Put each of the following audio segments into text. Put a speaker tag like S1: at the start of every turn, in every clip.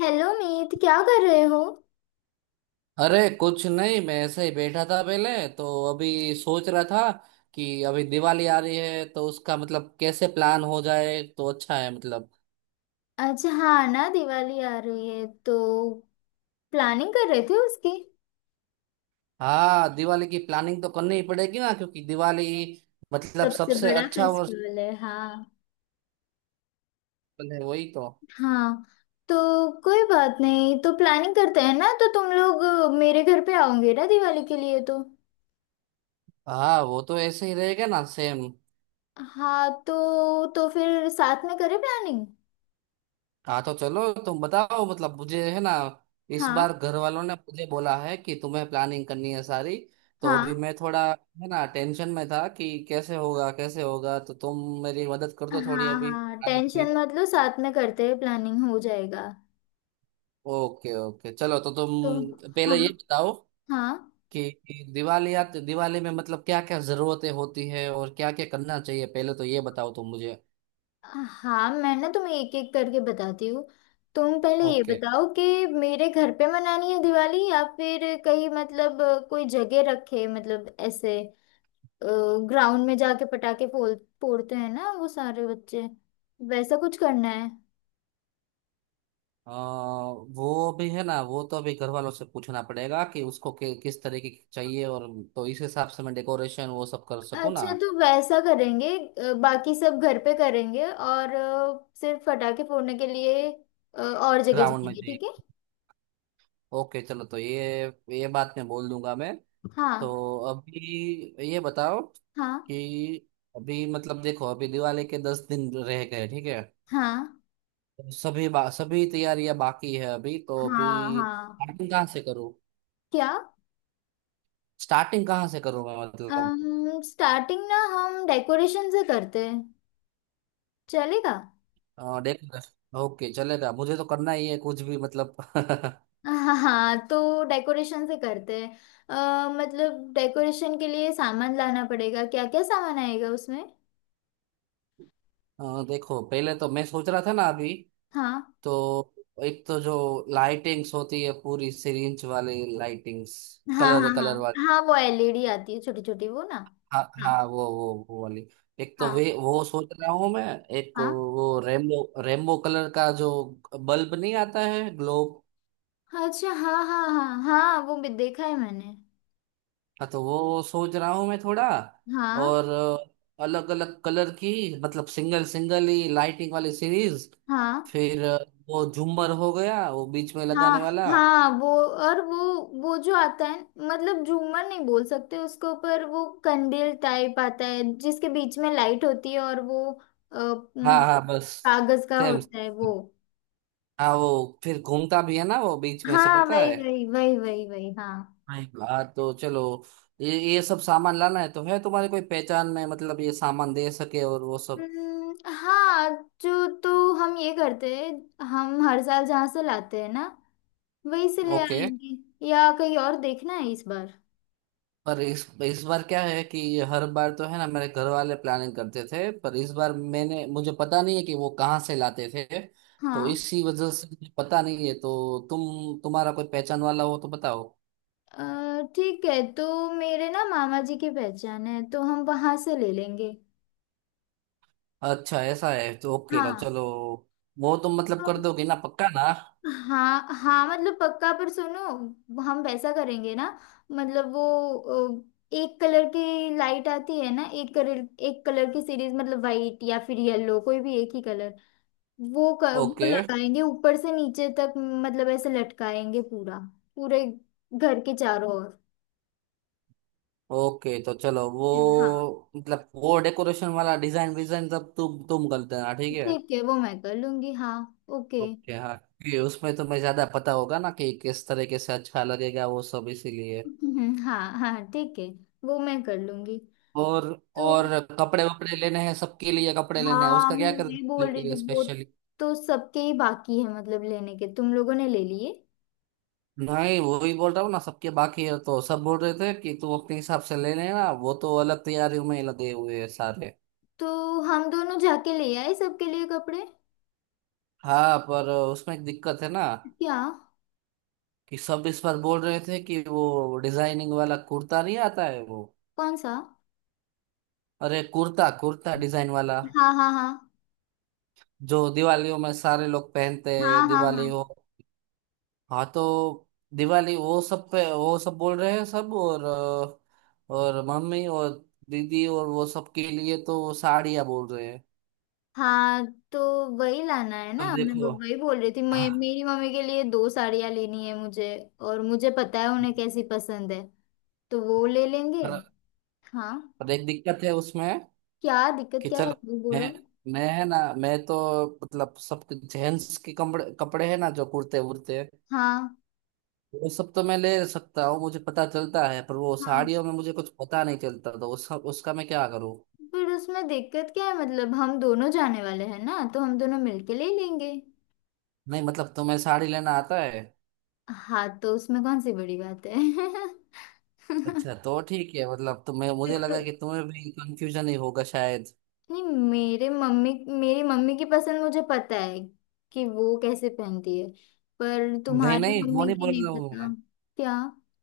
S1: Hello Meet, क्या कर रहे हो?
S2: अरे कुछ नहीं, मैं ऐसे ही बैठा था पहले। तो अभी सोच रहा था कि अभी दिवाली आ रही है तो उसका मतलब कैसे प्लान हो जाए तो अच्छा है मतलब।
S1: अच्छा, हाँ ना, दिवाली आ रही है तो प्लानिंग कर रहे थे उसकी।
S2: हाँ, दिवाली की प्लानिंग तो करनी ही पड़ेगी ना, क्योंकि दिवाली मतलब
S1: सबसे
S2: सबसे
S1: बड़ा
S2: अच्छा और।
S1: फेस्टिवल है। हाँ।
S2: है वही तो।
S1: हाँ तो कोई बात नहीं, तो प्लानिंग करते हैं ना। तो तुम लोग मेरे घर पे आओगे ना दिवाली के लिए? तो
S2: हाँ, वो तो ऐसे ही रहेगा ना, सेम।
S1: हाँ तो फिर साथ में करें प्लानिंग।
S2: हाँ तो चलो तुम बताओ, मतलब मुझे है ना, इस बार
S1: हाँ
S2: घर वालों ने मुझे बोला है कि तुम्हें प्लानिंग करनी है सारी। तो अभी
S1: हाँ
S2: मैं थोड़ा है ना टेंशन में था कि कैसे होगा कैसे होगा, तो तुम मेरी मदद कर
S1: हाँ
S2: दो थोड़ी अभी
S1: हाँ,
S2: प्लानिंग में।
S1: टेंशन मत लो, साथ में करते हैं, प्लानिंग हो जाएगा।
S2: ओके ओके, चलो तो
S1: तो
S2: तुम पहले
S1: हाँ
S2: ये बताओ
S1: हाँ
S2: कि दिवाली या दिवाली में मतलब क्या क्या जरूरतें होती है और क्या क्या करना चाहिए, पहले तो ये बताओ तुम मुझे।
S1: हाँ, मैं ना तुम्हें एक एक करके बताती हूँ। तुम पहले ये
S2: ओके।
S1: बताओ कि मेरे घर पे मनानी है दिवाली, या फिर कहीं? मतलब कोई जगह रखे, मतलब ऐसे ग्राउंड में जाके पटाखे फोड़ते हैं ना वो सारे बच्चे, वैसा कुछ करना है?
S2: वो भी है ना, वो तो अभी घर वालों से पूछना पड़ेगा कि उसको किस तरीके की चाहिए, और तो इस हिसाब से मैं डेकोरेशन वो सब कर सकूँ ना।
S1: अच्छा तो वैसा करेंगे। बाकी सब घर पे करेंगे और सिर्फ पटाखे फोड़ने के लिए और जगह
S2: ग्राउंड में
S1: जाएंगे,
S2: चाहिए।
S1: ठीक है।
S2: ओके चलो तो ये बात मैं बोल दूंगा मैं।
S1: हाँ
S2: तो अभी ये बताओ
S1: हाँ
S2: कि अभी मतलब देखो अभी दिवाली के 10 दिन रह गए, ठीक है।
S1: हाँ
S2: तो सभी तैयारियां बाकी है अभी, तो अभी
S1: हाँ हाँ।
S2: स्टार्टिंग कहाँ से करूँ।
S1: क्या?
S2: स्टार्टिंग कहाँ से करूँ मैं, मतलब।
S1: हम स्टार्टिंग ना हम डेकोरेशन से करते हैं, चलेगा?
S2: हाँ देखना। ओके चलेगा, मुझे तो करना ही है कुछ भी मतलब।
S1: हाँ हाँ, तो डेकोरेशन से करते हैं। मतलब डेकोरेशन के लिए सामान लाना पड़ेगा, क्या क्या सामान आएगा उसमें?
S2: हाँ, देखो पहले तो मैं सोच रहा था ना अभी।
S1: हाँ
S2: तो एक तो जो लाइटिंग्स होती है, पूरी सिरिंज वाली लाइटिंग्स,
S1: हाँ
S2: कलर
S1: हाँ
S2: कलर वाली।
S1: हाँ हाँ, वो एलईडी आती है छोटी छोटी, वो ना।
S2: हाँ हाँ,
S1: हाँ
S2: वो वाली। एक तो
S1: हाँ
S2: वे वो सोच रहा हूँ मैं। एक
S1: हाँ
S2: वो रेमबो रेमबो कलर का जो बल्ब नहीं आता है, ग्लोब।
S1: हाँ, अच्छा, हाँ हाँ हाँ हाँ, वो भी देखा है मैंने।
S2: हाँ तो वो सोच रहा हूँ मैं थोड़ा। और
S1: हाँ
S2: अलग अलग कलर की, मतलब सिंगल सिंगल ही लाइटिंग वाली सीरीज।
S1: हाँ
S2: फिर वो झूमर हो गया, वो बीच में
S1: हाँ
S2: लगाने वाला।
S1: हाँ वो, और वो जो आता है, मतलब झूमर नहीं बोल सकते उसको, पर वो कंडील टाइप आता है जिसके बीच में लाइट होती है और वो,
S2: हाँ
S1: मतलब
S2: हाँ बस,
S1: कागज का
S2: सेम।
S1: होता है वो।
S2: हाँ, वो फिर घूमता भी है ना वो बीच में से,
S1: हाँ
S2: पता
S1: वही
S2: है।
S1: वही वही वही वही, हाँ।
S2: हाँ। हाँ तो चलो, ये सब सामान लाना है, तो है तुम्हारे कोई पहचान में, मतलब ये सामान दे सके और वो सब।
S1: हाँ, जो तो हम ये करते हैं, हम हर साल जहाँ से लाते हैं ना, वहीं से ले
S2: ओके।
S1: आएंगे, या कहीं और देखना है इस बार।
S2: पर इस बार क्या है कि हर बार तो है ना मेरे घर वाले प्लानिंग करते थे, पर इस बार मैंने मुझे पता नहीं है कि वो कहाँ से लाते थे। तो
S1: हाँ,
S2: इसी वजह से मुझे पता नहीं है, तो तुम तुम्हारा कोई पहचान वाला हो तो बताओ।
S1: ठीक है, तो मेरे ना मामा जी की पहचान है, तो हम वहां से ले लेंगे।
S2: अच्छा ऐसा है, तो ओके तो
S1: हाँ
S2: चलो। वो तुम मतलब
S1: तो
S2: कर दोगे ना पक्का ना।
S1: हाँ हाँ, मतलब पक्का, पर सुनो, हम वैसा करेंगे ना, मतलब वो, एक कलर की लाइट आती है ना, एक कलर की सीरीज, मतलब वाइट या फिर येलो, कोई भी एक ही कलर, वो वो
S2: ओके
S1: लगाएंगे ऊपर से नीचे तक, मतलब ऐसे लटकाएंगे पूरा, पूरे घर के चारों ओर।
S2: ओके तो चलो, वो
S1: हाँ
S2: मतलब वो डेकोरेशन वाला डिजाइन विजाइन सब तुम कर देना, ठीक है।
S1: ठीक है, वो मैं कर लूंगी हाँ। ओके।
S2: ओके हाँ, क्योंकि उसमें तुम्हें ज्यादा पता होगा ना कि किस तरीके से अच्छा लगेगा वो सब, इसीलिए।
S1: हाँ हाँ ठीक है, वो मैं कर लूंगी।
S2: और
S1: तो
S2: और कपड़े वपड़े लेने हैं, सबके लिए कपड़े लेने हैं,
S1: हाँ,
S2: उसका
S1: मैं
S2: क्या कर,
S1: वही
S2: कपड़े
S1: बोल रही
S2: के
S1: थी,
S2: लिए
S1: वो
S2: स्पेशली।
S1: तो सबके ही बाकी है मतलब, लेने के। तुम लोगों ने ले लिए?
S2: नहीं, वो ही बोल रहा हूँ ना, सबके बाकी है तो सब बोल रहे थे कि तू अपने हिसाब से ले लेना, वो तो अलग तैयारियों में लगे हुए हैं सारे।
S1: तो हम दोनों जाके ले आए सबके लिए कपड़े।
S2: हाँ पर उसमें एक दिक्कत है ना।
S1: क्या?
S2: कि सब इस बार बोल रहे थे कि वो डिजाइनिंग वाला कुर्ता नहीं आता है वो।
S1: कौन सा?
S2: अरे कुर्ता, डिजाइन वाला
S1: हाँ हाँ हाँ
S2: जो दिवालियों में सारे लोग पहनते
S1: हाँ
S2: हैं,
S1: हाँ हाँ
S2: दिवाली हो। हाँ तो दिवाली वो सब पे वो सब बोल रहे हैं सब, और और मम्मी और दीदी और वो सब के लिए तो वो साड़ियाँ बोल रहे हैं।
S1: हाँ। तो वही लाना है
S2: तो
S1: ना, मैं
S2: देखो।
S1: वही बोल रही थी। मैं,
S2: हाँ
S1: मेरी मम्मी के लिए दो साड़ियाँ लेनी है मुझे, और मुझे पता है उन्हें कैसी पसंद है, तो वो ले लेंगे।
S2: पर,
S1: हाँ,
S2: पर एक दिक्कत है उसमें।
S1: क्या दिक्कत,
S2: कि
S1: क्या है
S2: चलो,
S1: वो बोलो
S2: मैं
S1: ना।
S2: है ना, मैं तो मतलब सब जेंट्स के कपड़े कपड़े है ना, जो कुर्ते वुर्ते
S1: हाँ
S2: वो सब तो मैं ले सकता हूँ, मुझे पता चलता है, पर वो
S1: हाँ,
S2: साड़ियों में मुझे कुछ पता नहीं चलता, तो उसका मैं क्या करूँ।
S1: पर उसमें दिक्कत क्या है, मतलब हम दोनों जाने वाले हैं ना, तो हम दोनों मिलके ले लेंगे।
S2: नहीं मतलब तुम्हें साड़ी लेना आता है।
S1: हाँ तो उसमें कौन सी बड़ी बात है?
S2: अच्छा तो ठीक है, मतलब तुम्हें, मुझे लगा
S1: देखो,
S2: कि तुम्हें भी कंफ्यूजन ही होगा शायद।
S1: नहीं, मेरे मम्मी मेरी मम्मी की पसंद मुझे पता है कि वो कैसे पहनती है, पर
S2: नहीं
S1: तुम्हारी
S2: नहीं, वो
S1: मम्मी
S2: नहीं
S1: की
S2: बोल
S1: नहीं
S2: रहा हूँ
S1: पता।
S2: मैं।
S1: क्या?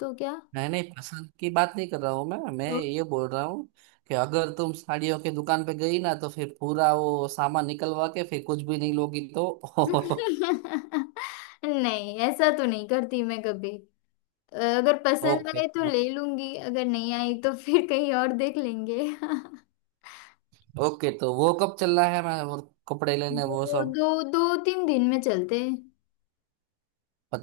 S1: तो क्या?
S2: नहीं नहीं, पसंद की बात नहीं कर रहा हूँ मैं,
S1: तो
S2: ये बोल रहा हूँ कि अगर तुम साड़ियों की दुकान पे गई ना तो फिर पूरा वो सामान निकलवा के फिर कुछ भी नहीं लोगी तो।
S1: नहीं, ऐसा तो नहीं करती मैं कभी। अगर पसंद
S2: ओके।
S1: आए तो ले लूंगी, अगर नहीं आई तो फिर कहीं और देख लेंगे।
S2: ओके तो वो कब चलना है, मैं वो कपड़े लेने वो
S1: दो
S2: सब।
S1: दो दो तीन दिन में चलते हैं।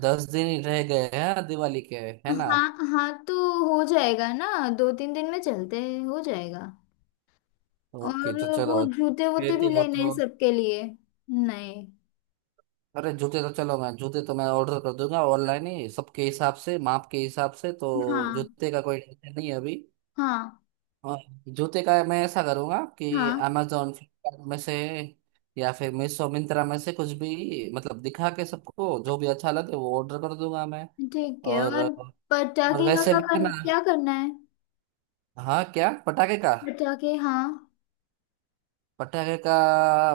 S2: 10 दिन ही रह गए हैं दिवाली के, है ना।
S1: हाँ हाँ, तो हो जाएगा ना, दो तीन दिन में चलते हैं, हो जाएगा।
S2: ओके
S1: और
S2: तो
S1: वो
S2: चलो।
S1: जूते वूते भी
S2: फिर हो
S1: लेने हैं
S2: तो।
S1: सबके लिए। नहीं,
S2: अरे जूते तो चलो, मैं जूते तो मैं ऑर्डर कर दूंगा, ऑनलाइन ही सबके हिसाब से माप के हिसाब से, तो
S1: हाँ
S2: जूते का कोई टेंशन नहीं है अभी।
S1: हाँ
S2: और जूते का मैं ऐसा करूंगा कि
S1: हाँ,
S2: अमेजोन फ्लिपकार्ट में से या फिर मीशो मिंत्रा में से कुछ भी मतलब दिखा के सबको जो भी अच्छा लगे वो ऑर्डर कर दूंगा मैं।
S1: ठीक है।
S2: और
S1: और
S2: और
S1: पटाखे का,
S2: वैसे
S1: का,
S2: भी
S1: का क्या
S2: ना।
S1: करना है?
S2: हाँ क्या, पटाखे का।
S1: पटाखे, हाँ,
S2: पटाखे का,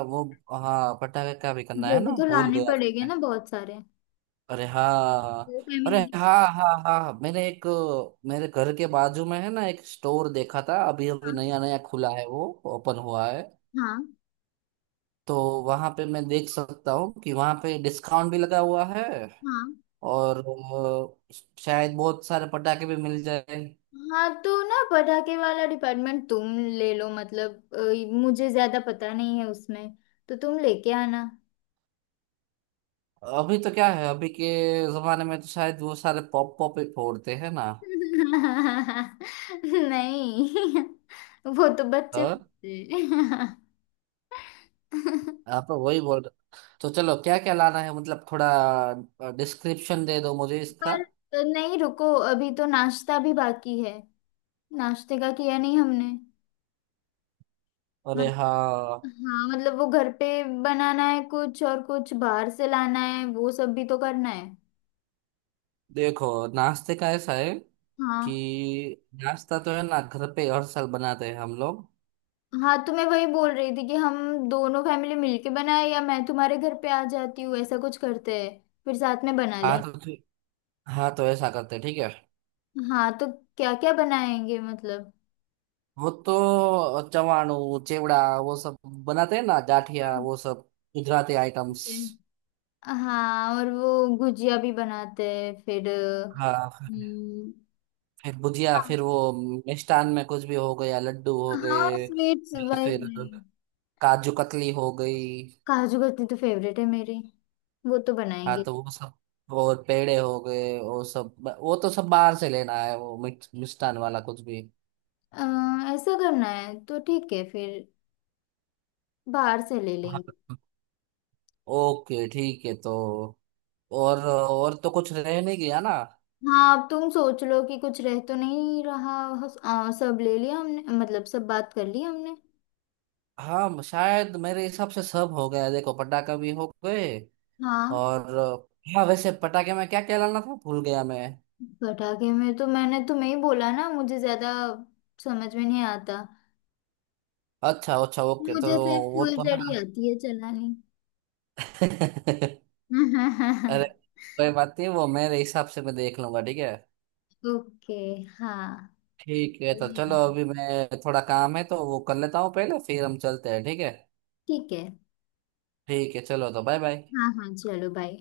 S2: वो। हाँ पटाखे का भी करना
S1: वो
S2: है ना,
S1: भी तो
S2: भूल
S1: लाने पड़ेंगे
S2: गया।
S1: ना बहुत सारे,
S2: अरे हाँ। अरे
S1: फैमिली के।
S2: हाँ हाँ हाँ, मैंने एक, मेरे घर के बाजू में है ना एक स्टोर देखा था, अभी अभी
S1: हाँ
S2: नया नया खुला है वो, ओपन हुआ है। तो वहां पे मैं देख सकता हूँ कि वहां पे डिस्काउंट भी लगा हुआ है,
S1: हाँ
S2: और अ, शायद बहुत सारे पटाखे भी मिल जाए।
S1: हाँ, तो ना पटाखे वाला डिपार्टमेंट तुम ले लो, मतलब मुझे ज्यादा पता नहीं है उसमें, तो तुम लेके आना।
S2: अभी तो क्या है, अभी के जमाने में तो शायद वो सारे पॉप पॉप ही फोड़ते हैं ना।
S1: नहीं, वो तो बच्चे
S2: हाँ।
S1: फंसे।
S2: आप तो वही बोल रहे। तो चलो, क्या क्या लाना है, मतलब थोड़ा डिस्क्रिप्शन दे दो मुझे इसका।
S1: पर नहीं रुको, अभी तो नाश्ता भी बाकी है, नाश्ते का किया नहीं हमने।
S2: अरे
S1: मत,
S2: हाँ।
S1: हाँ मतलब वो घर पे बनाना है कुछ, और कुछ बाहर से लाना है, वो सब भी तो करना है।
S2: देखो नाश्ते का ऐसा है कि
S1: हाँ
S2: नाश्ता तो है ना घर पे हर साल बनाते हैं हम लोग।
S1: हाँ, तो मैं वही बोल रही थी कि हम दोनों फैमिली मिलके बनाए, या मैं तुम्हारे घर पे आ जाती हूँ, ऐसा कुछ करते हैं, फिर साथ में बना
S2: हाँ
S1: लेंगे।
S2: तो हाँ तो ऐसा करते हैं, ठीक है।
S1: हाँ तो क्या क्या बनाएंगे मतलब?
S2: वो तो चवाणू चिवड़ा वो सब बनाते हैं ना, जाठिया
S1: हाँ
S2: वो सब, गुजराती आइटम्स।
S1: ठीक है। हाँ, और वो गुजिया भी बनाते हैं फिर।
S2: हाँ फिर,
S1: हम्म,
S2: भुजिया,
S1: हाँ
S2: फिर वो मिष्ठान में कुछ भी हो गया, लड्डू हो
S1: हाँ,
S2: गए
S1: और स्वीट्स
S2: या
S1: वही
S2: फिर
S1: वही।
S2: काजू कतली हो गई।
S1: काजू कतली तो फेवरेट है मेरी, वो तो
S2: हाँ
S1: बनाएंगे।
S2: तो वो सब, और पेड़े हो गए वो सब, वो तो सब बाहर से लेना है, वो मिष्ठान वाला कुछ भी।
S1: अ, ऐसा करना है तो ठीक है, फिर बाहर से ले लेंगे।
S2: हाँ ओके ठीक है तो। और तो कुछ रह नहीं गया ना।
S1: हाँ, अब तुम सोच लो कि कुछ रह तो नहीं रहा। सब ले लिया हमने, मतलब सब बात कर ली हमने।
S2: हाँ शायद मेरे हिसाब से सब हो गया, देखो पटाखा भी हो गए,
S1: हाँ,
S2: और हाँ वैसे पटाखे में क्या क्या लाना था, भूल गया मैं।
S1: पटाखे में तो मैंने तुम्हें ही बोला ना, मुझे ज्यादा समझ में नहीं आता,
S2: अच्छा अच्छा ओके, तो
S1: मुझे सिर्फ
S2: वो तो है
S1: फुलझड़ी
S2: ना।
S1: आती है चलानी।
S2: अरे कोई बात नहीं, वो मेरे हिसाब से मैं देख लूंगा, ठीक है।
S1: ओके, हाँ,
S2: ठीक है, तो
S1: ठीक
S2: चलो अभी मैं, थोड़ा काम है तो वो कर लेता हूँ पहले, फिर हम चलते हैं, ठीक है।
S1: है।
S2: ठीक है, चलो तो बाय बाय।
S1: हाँ हाँ, चलो बाय।